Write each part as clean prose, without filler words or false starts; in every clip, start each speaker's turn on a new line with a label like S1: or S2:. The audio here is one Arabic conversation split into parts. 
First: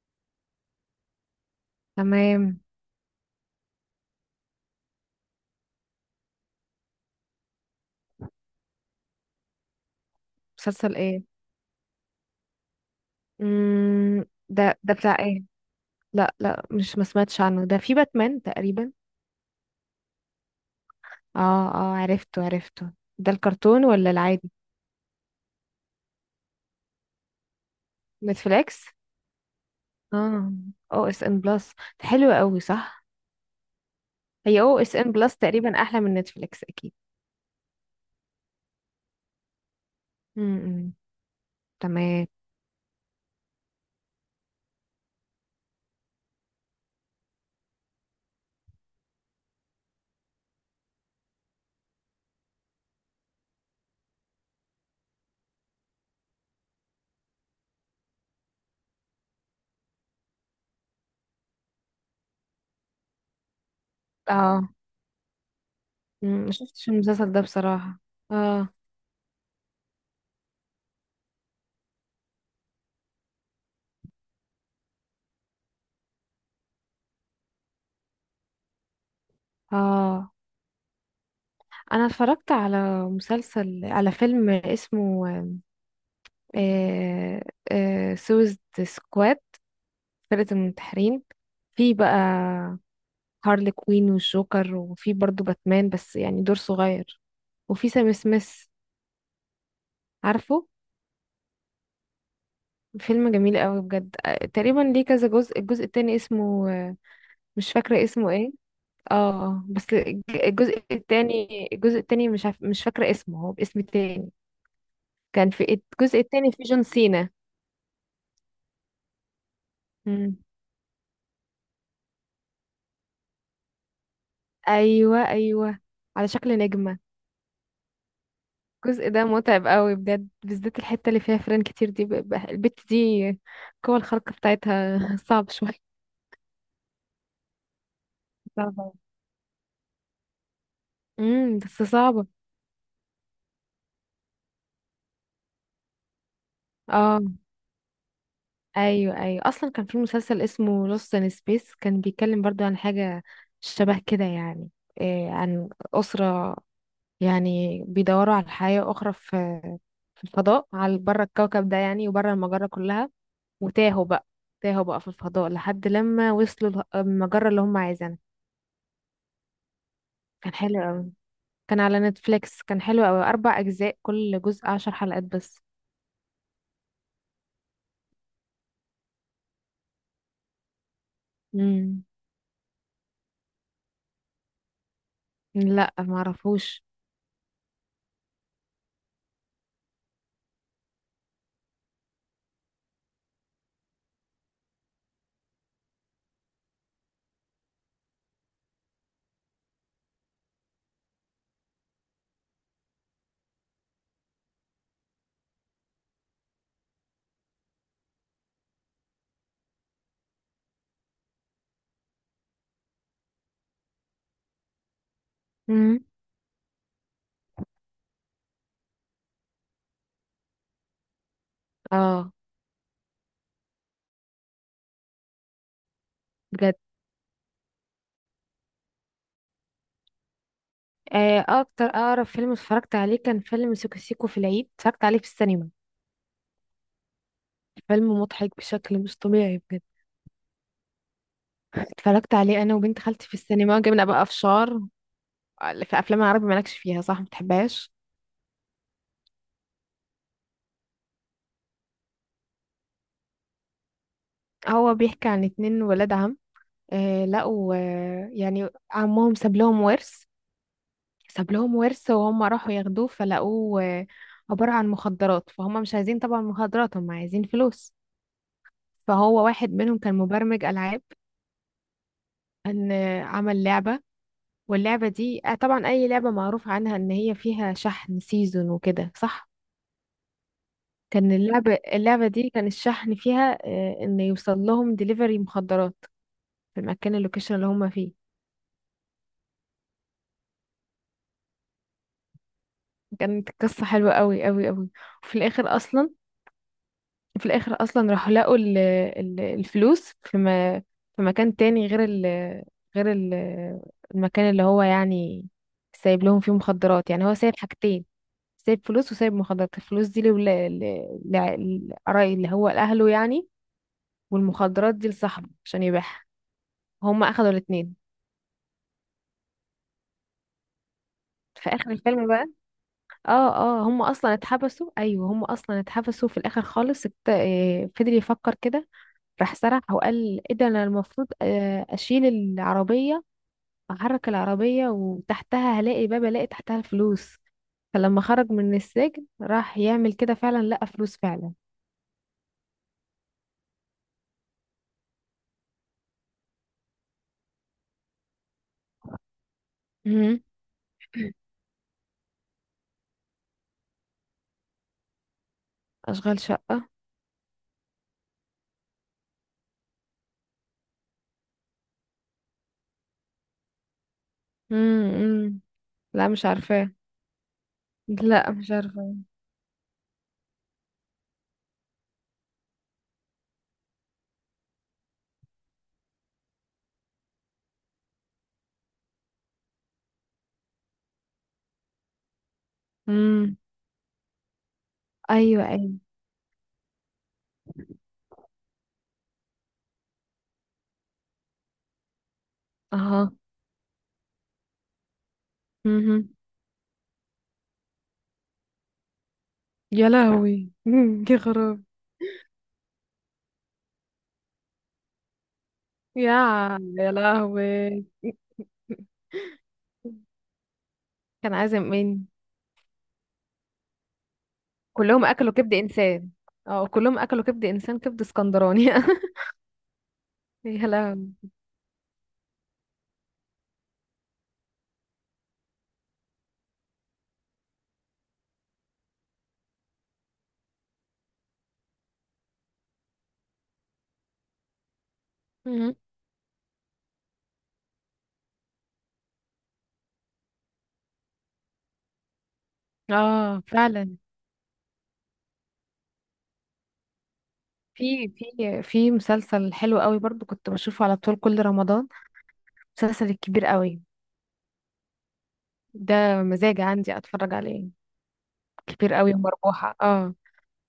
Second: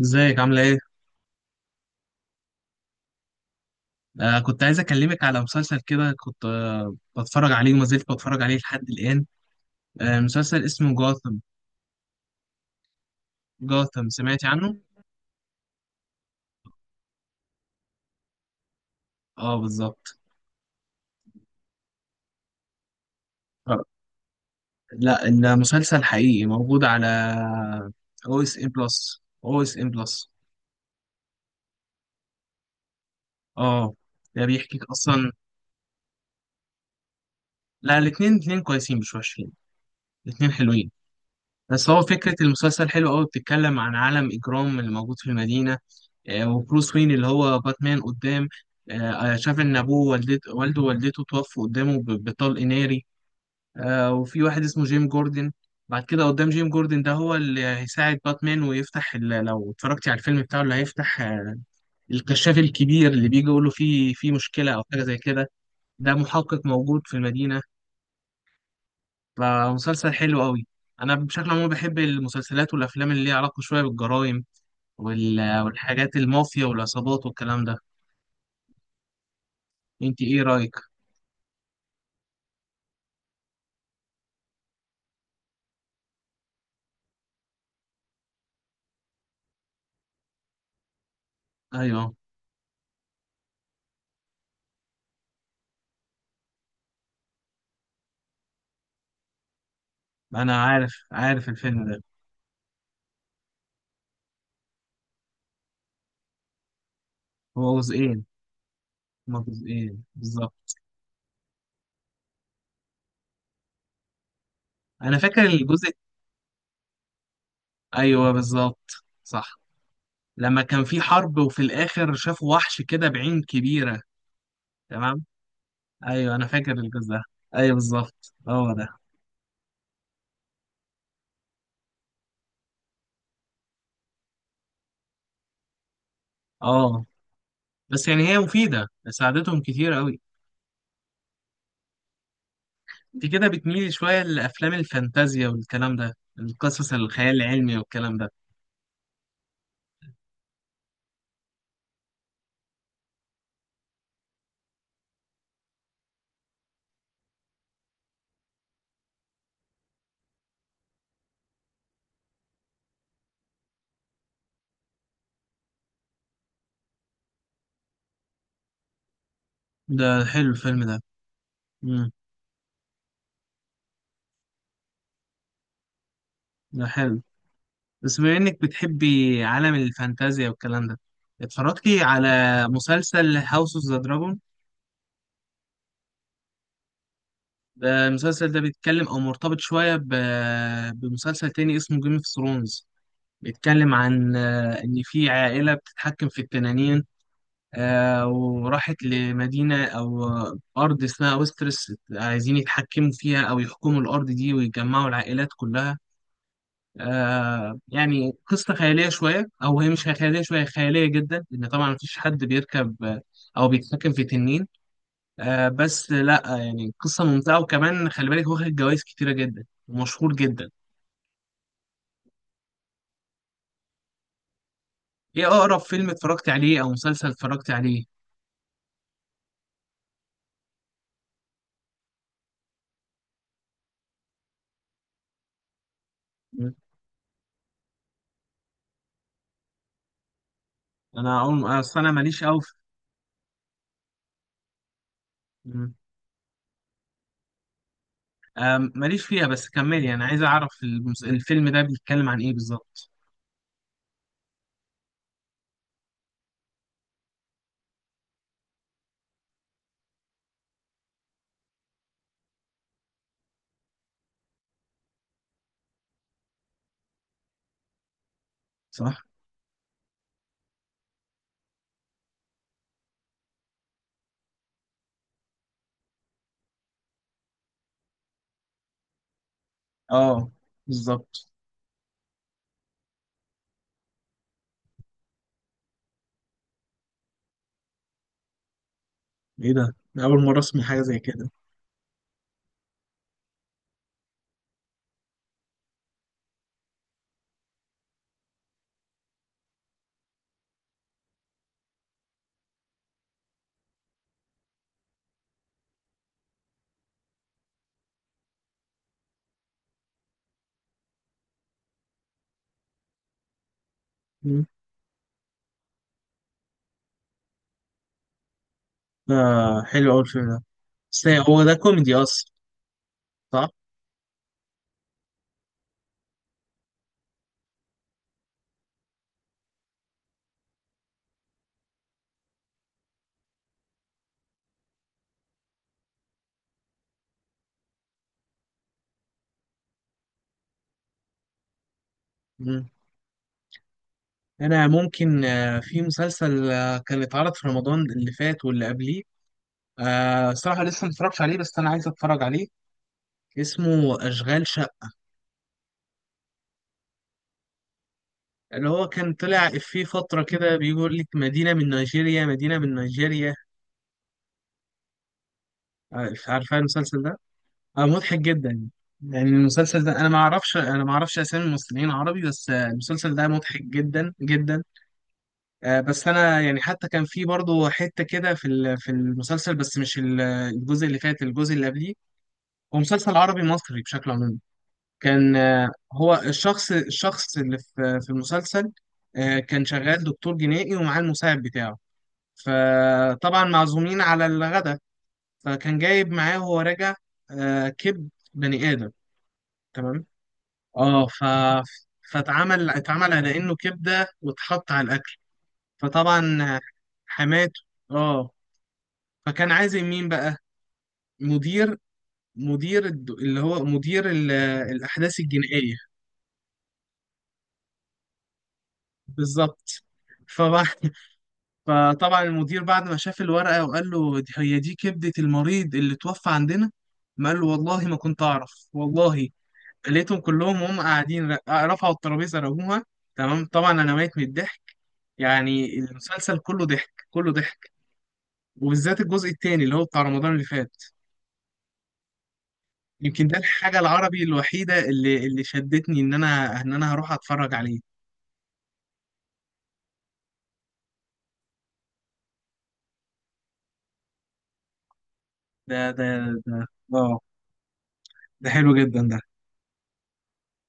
S1: ازيك عاملة ايه؟
S2: تمام.
S1: كنت عايز اكلمك على مسلسل كده كنت بتفرج عليه وما زلت بتفرج عليه لحد الآن. مسلسل اسمه
S2: مسلسل ايه؟
S1: جاثم. جاثم سمعتي عنه؟
S2: ده بتاع ايه؟ لا لا، مش ما سمعتش عنه، ده في باتمان تقريبا.
S1: اه بالظبط.
S2: اه اه، عرفته عرفته. ده
S1: آه
S2: الكرتون ولا العادي؟
S1: لا المسلسل حقيقي موجود على او اس ام
S2: نتفليكس.
S1: بلس او اس ام بلس.
S2: اه. او اس ان بلس. حلو قوي، صح؟
S1: اه ده
S2: هي او
S1: بيحكيك
S2: اس ان
S1: اصلا.
S2: بلس تقريبا احلى من نتفليكس، اكيد.
S1: لا الاتنين كويسين مش وحشين. الاتنين حلوين.
S2: امم.
S1: بس هو
S2: تمام.
S1: فكرة المسلسل حلو قوي بتتكلم عن عالم إجرام اللي موجود في المدينة. وبروس وين اللي هو باتمان قدام. شاف ان ابوه والدته والده ووالدته توفوا قدامه بطلق ناري. وفي واحد اسمه جيم جوردن. بعد كده قدام جيم جوردن ده هو اللي هيساعد باتمان ويفتح لو اتفرجتي على الفيلم بتاعه اللي هيفتح الكشاف الكبير اللي بيجي يقول له في
S2: اه.
S1: مشكلة او حاجة زي كده. ده
S2: ما
S1: محقق
S2: شفتش
S1: موجود في
S2: المسلسل ده
S1: المدينة.
S2: بصراحة. اه
S1: فمسلسل حلو قوي. انا بشكل عام بحب المسلسلات والافلام اللي ليها علاقة شوية بالجرائم والحاجات المافيا والعصابات والكلام ده. انت
S2: اه.
S1: ايه رأيك؟
S2: انا اتفرجت على مسلسل، على فيلم اسمه آه سويس سكواد، فرقة المنتحرين. في
S1: ايوه،
S2: بقى هارلي كوين والجوكر، وفي برضو باتمان بس يعني دور صغير، وفي سام سميث،
S1: انا
S2: عارفه؟
S1: عارف عارف الفيلم ده.
S2: فيلم جميل قوي بجد، تقريبا ليه كذا جزء. الجزء التاني اسمه، مش
S1: هو
S2: فاكرة
S1: جزئين.
S2: اسمه ايه. اه.
S1: هما
S2: بس
S1: جزئين بالظبط.
S2: الجزء التاني مش عارف، مش فاكرة اسمه، هو باسم تاني.
S1: انا فاكر
S2: كان في،
S1: الجزء.
S2: الجزء التاني في جون سينا.
S1: ايوه بالظبط. صح.
S2: مم.
S1: لما كان في حرب وفي الاخر شافوا وحش كده بعين كبيره. تمام.
S2: ايوه ايوه، على
S1: ايوه انا
S2: شكل
S1: فاكر
S2: نجمة.
S1: الجزء ده. ايوه بالظبط هو ده.
S2: الجزء ده متعب قوي بجد، بالذات الحتة اللي فيها فيران كتير دي، البت دي، القوة الخارقة بتاعتها صعب شوية.
S1: اه، بس يعني هي
S2: صعبة
S1: مفيده
S2: أوي.
S1: ساعدتهم كتير قوي.
S2: امم، بس صعبة.
S1: انت كده بتميلي شويه لافلام الفانتازيا والكلام ده. القصص
S2: اه.
S1: الخيال العلمي والكلام ده.
S2: ايوه ايوه، اصلا كان في مسلسل اسمه لوست ان سبيس، كان بيتكلم برضو عن حاجة شبه كده يعني. إيه، عن أسرة يعني بيدوروا على حياة أخرى في، في الفضاء على بره الكوكب ده يعني وبره المجرة كلها، وتاهوا بقى، تاهوا بقى في الفضاء لحد لما وصلوا المجرة اللي هم عايزينها.
S1: ده حلو
S2: كان
S1: الفيلم ده.
S2: حلو، كان على
S1: امم،
S2: نتفليكس، كان حلو قوي، 4 اجزاء، كل جزء 10 حلقات بس.
S1: ده حلو. بس بما انك بتحبي عالم الفانتازيا والكلام ده، اتفرجتي
S2: امم.
S1: على مسلسل هاوس اوف ذا دراجون؟
S2: لا ما اعرفوش.
S1: ده المسلسل ده بيتكلم او مرتبط شويه بمسلسل تاني اسمه جيم اوف ثرونز. بيتكلم عن ان في عائله بتتحكم في التنانين. وراحت لمدينه او ارض اسمها ويسترس عايزين يتحكموا فيها او يحكموا الارض دي ويجمعوا العائلات كلها. آه يعني قصة خيالية شوية أو هي مش خيالية شوية خيالية جدا لأن طبعا مفيش حد بيركب أو بيتحكم في تنين. آه
S2: امم.
S1: بس لأ يعني قصة ممتعة وكمان خلي بالك واخد جوايز كتيرة جدا ومشهور جدا.
S2: اه.
S1: إيه أقرب فيلم اتفرجت
S2: بجد،
S1: عليه أو مسلسل اتفرجت عليه؟
S2: اكتر، اقرب فيلم اتفرجت عليه كان فيلم سيكو سيكو، في العيد اتفرجت عليه في السينما.
S1: مم.
S2: فيلم مضحك بشكل مش طبيعي بجد.
S1: أنا أقول أصل أنا
S2: اتفرجت
S1: ماليش أوي
S2: عليه
S1: في.
S2: انا وبنت خالتي في السينما، جبنا بقى فشار.
S1: مم.
S2: في افلام العربي مالكش فيها، صح ما بتحبهاش.
S1: آه ماليش فيها، بس كملي أنا عايز أعرف الفيلم ده بيتكلم عن إيه بالظبط.
S2: هو بيحكي عن اتنين ولاد عم، لقوا، يعني عمهم ساب لهم ورث، ساب لهم ورث، وهم راحوا ياخدوه فلقوه، عبارة عن مخدرات، فهم مش عايزين طبعا مخدرات، هم عايزين فلوس.
S1: صح؟
S2: فهو واحد منهم كان مبرمج ألعاب، ان، عمل لعبة، واللعبة دي، طبعا أي لعبة معروف عنها إن هي فيها شحن سيزون وكده، صح؟
S1: آه
S2: كان
S1: بالظبط.
S2: اللعبة، اللعبة دي كان الشحن فيها، إن يوصل لهم دليفري مخدرات في المكان، اللوكيشن اللي هم فيه.
S1: إيه ده؟ أنا أول مرة أسمع حاجة زي كده.
S2: كانت قصة حلوة قوي قوي قوي. وفي الآخر أصلا، في الاخر اصلا راحوا لقوا الفلوس في، ما في مكان تاني غير ال المكان اللي هو يعني سايب لهم فيه مخدرات. يعني هو سايب حاجتين، سايب فلوس وسايب مخدرات. الفلوس دي لقراي اللي هو لأهله يعني، والمخدرات دي لصاحبه عشان يبيعها. هم اخدوا الاتنين.
S1: آه حلو أوي الفيلم ده. بس هو
S2: في
S1: ده
S2: اخر
S1: كوميدي
S2: الفيلم بقى،
S1: أصلا؟
S2: اه
S1: صح؟
S2: اه، هم اصلا اتحبسوا. ايوه، هم اصلا اتحبسوا في الاخر خالص. فضل يفكر كده، راح سرح وقال ايه ده، انا المفروض، اشيل العربية، احرك العربية وتحتها هلاقي باب، الاقي تحتها الفلوس. فلما خرج من السجن راح يعمل كده فعلا، لقى فلوس فعلا.
S1: مم. أنا ممكن في مسلسل كان اتعرض في رمضان اللي فات واللي قبليه.
S2: امم.
S1: آه صراحة لسه متفرجش عليه بس أنا عايز أتفرج عليه. اسمه أشغال شقة.
S2: اشغال شقة.
S1: اللي هو كان طلع في فترة كده بيقول لك مدينة من نيجيريا مدينة من نيجيريا.
S2: امم. لا
S1: آه
S2: مش
S1: عارفة
S2: عارفاه.
S1: المسلسل ده؟ آه مضحك
S2: لا مش
S1: جدا.
S2: عارفاه.
S1: يعني المسلسل ده أنا ما أعرفش أسامي ممثلين عربي، بس آه المسلسل ده مضحك جدا جدا. بس انا يعني حتى كان في برضه حته كده في المسلسل، بس مش الجزء اللي فات الجزء اللي قبليه. هو مسلسل
S2: امم.
S1: عربي مصري بشكل عام. كان
S2: ايوه ايوه.
S1: هو الشخص اللي في المسلسل كان شغال دكتور جنائي ومعاه المساعد بتاعه.
S2: اها.
S1: فطبعا معزومين على الغداء. فكان
S2: امم.
S1: جايب معاه وهو راجع كبد بني ادم.
S2: يا
S1: تمام.
S2: لهوي مم.
S1: اه
S2: يا خراب.
S1: فاتعمل على انه كبده واتحط على الاكل.
S2: يا
S1: فطبعا
S2: يا
S1: حماته.
S2: لهوي.
S1: اه. فكان عازم مين بقى؟
S2: كان عازم
S1: مدير.
S2: مين؟
S1: اللي هو مدير
S2: كلهم
S1: الأحداث
S2: اكلوا كبد
S1: الجنائية.
S2: انسان؟ اه كلهم اكلوا كبد انسان، كبد اسكندراني
S1: بالظبط. فبعد
S2: يا لهوي.
S1: فطبعا المدير بعد ما شاف الورقة وقال له هي دي كبدة المريض اللي توفى عندنا. ما قال له والله ما كنت أعرف والله. لقيتهم كلهم وهم قاعدين، رفعوا الترابيزة رموها. تمام طبعا أنا ميت من الضحك.
S2: مم.
S1: يعني المسلسل كله ضحك كله ضحك. وبالذات الجزء التاني اللي هو بتاع رمضان اللي فات. يمكن ده
S2: اه
S1: الحاجة
S2: فعلا.
S1: العربي الوحيدة اللي شدتني إن أنا هروح أتفرج عليه.
S2: في مسلسل حلو قوي برضو كنت بشوفه على طول كل رمضان، مسلسل الكبير قوي.
S1: ده ده
S2: ده.
S1: ده
S2: مزاج عندي
S1: آه
S2: اتفرج عليه.
S1: ده حلو
S2: كبير
S1: جدا
S2: قوي
S1: ده.
S2: ومربوحة، اه.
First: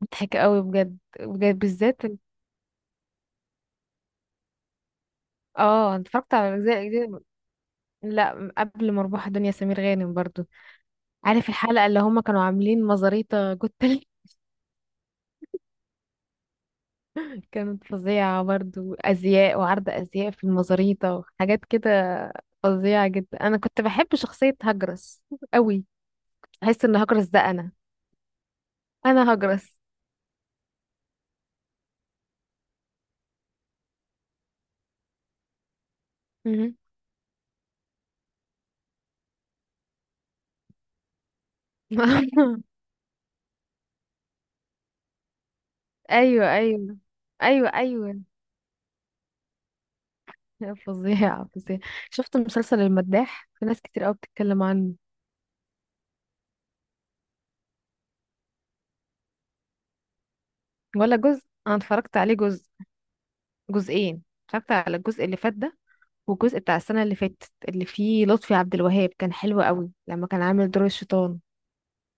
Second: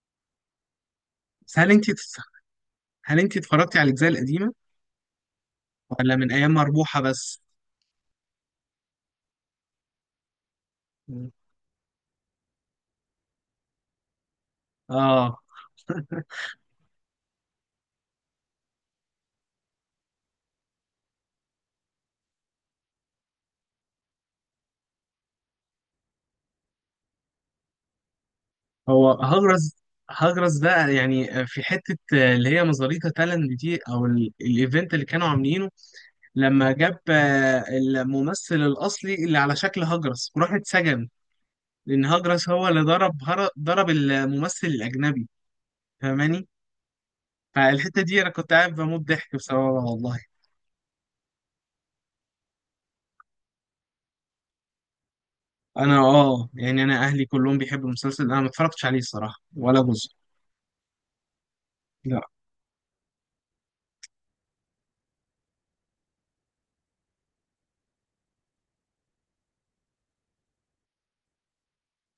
S2: مضحك قوي بجد بجد،
S1: بس هل أنت
S2: بالذات
S1: هل أنت اتفرجتي على الأجزاء القديمة
S2: اه. أنا
S1: ولا من
S2: اتفرجت
S1: أيام
S2: على الاجزاء
S1: مربوحة
S2: دي.
S1: بس؟
S2: لا قبل مربوحة، دنيا سمير غانم برضو. عارف الحلقة اللي هما كانوا عاملين مزاريطة جوت
S1: آه
S2: كانت فظيعة برضو، أزياء وعرض أزياء في المزاريطة وحاجات كده. فظيعة جدا. أنا كنت بحب شخصية هجرس قوي. أحس إن هجرس ده أنا.
S1: هو
S2: أنا
S1: هجرس.
S2: هجرس.
S1: هجرس ده يعني في حتة اللي هي مزاريطة تالنت دي أو الإيفنت اللي كانوا عاملينه. لما
S2: مهم.
S1: جاب الممثل الأصلي اللي على شكل هجرس وراح اتسجن، لأن هجرس هو اللي ضرب ضرب الممثل الأجنبي. فاهماني؟
S2: أيوة أيوة. أيوة
S1: فالحتة دي
S2: أيوة.
S1: انا كنت قاعد بموت ضحك بسببها والله.
S2: فظيعة فظيعة. شفت مسلسل المداح؟ في ناس كتير قوي بتتكلم عنه.
S1: انا اه يعني انا اهلي كلهم بيحبوا المسلسل، انا ما اتفرجتش عليه الصراحة ولا جزء.
S2: ولا جزء. أنا اتفرجت
S1: لا
S2: عليه جزء، جزئين. اتفرجت على الجزء اللي فات ده، والجزء بتاع السنة اللي فاتت اللي فيه لطفي عبد الوهاب، كان حلو قوي لما كان عامل دور الشيطان.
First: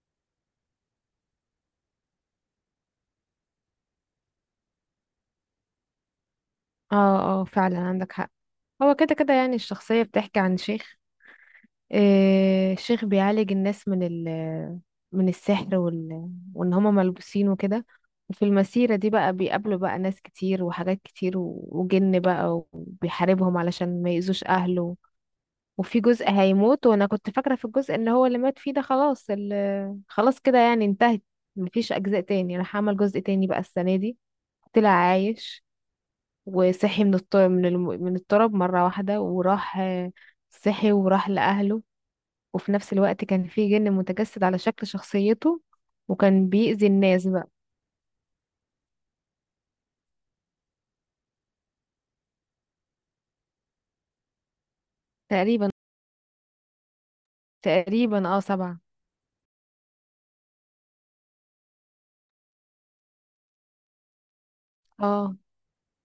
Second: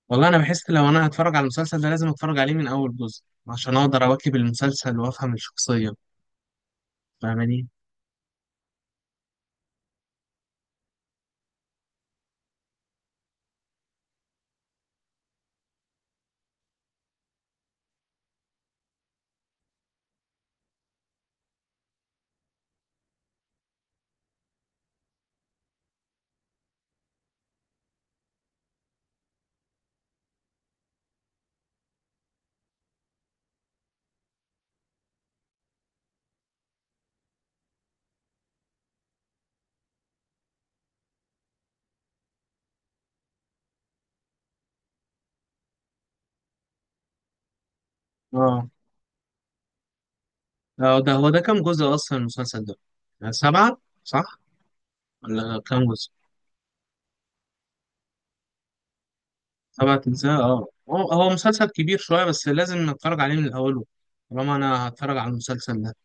S1: والله انا بحس لو انا هتفرج على المسلسل ده لازم اتفرج عليه من اول جزء عشان اقدر اواكب المسلسل وافهم الشخصية.
S2: اه اه،
S1: فاهماني؟
S2: فعلا عندك حق. هو كده كده، يعني الشخصية بتحكي عن شيخ، شيخ بيعالج الناس من من السحر، وان هما ملبوسين وكده. وفي المسيرة دي بقى بيقابلوا بقى ناس كتير وحاجات كتير، وجن بقى، وبيحاربهم علشان ما يأذوش أهله. وفي جزء هيموت، وانا كنت فاكرة في الجزء ان هو اللي مات فيه ده خلاص، خلاص كده يعني انتهت، مفيش أجزاء تاني. راح عمل جزء تاني بقى السنة دي، طلع عايش، وصحي من من الطرب مرة واحدة، وراح، صحي وراح لأهله، وفي نفس الوقت كان في جن متجسد على شكل شخصيته، وكان بيأذي الناس بقى.
S1: اه. ده هو ده كام جزء اصلا المسلسل ده؟ سبعة. صح. ولا
S2: تقريبا
S1: كام جزء.
S2: تقريبا اه، 7.
S1: سبعة اجزاء. اه هو مسلسل كبير شوية، بس لازم اتفرج عليه من الاول طالما انا هتفرج على
S2: اه
S1: المسلسل ده.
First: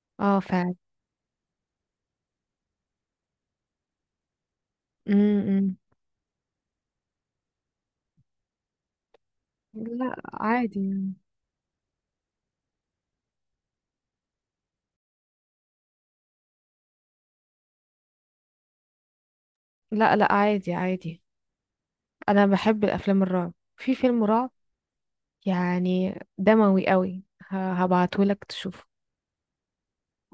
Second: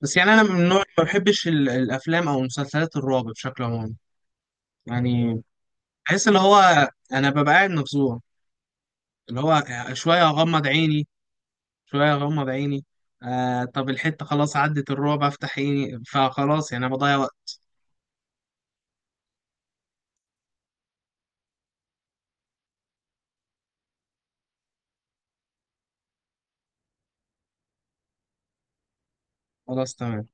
S1: بس يعني
S2: اه
S1: انا من
S2: فعلا.
S1: النوع اللي ما بحبش الافلام او مسلسلات الرعب بشكل عام. يعني
S2: امم.
S1: بحس اللي هو انا ببقى قاعد مفزوع، اللي هو
S2: لا
S1: شويه اغمض
S2: عادي
S1: عيني
S2: يعني.
S1: شويه اغمض عيني. آه طب الحته خلاص عدت الرعب افتح عيني فخلاص يعني انا بضيع وقت.
S2: لا لا، عادي عادي. انا بحب الافلام الرعب، في فيلم رعب يعني دموي قوي هبعته لك تشوفه.
S1: خلاص تمام.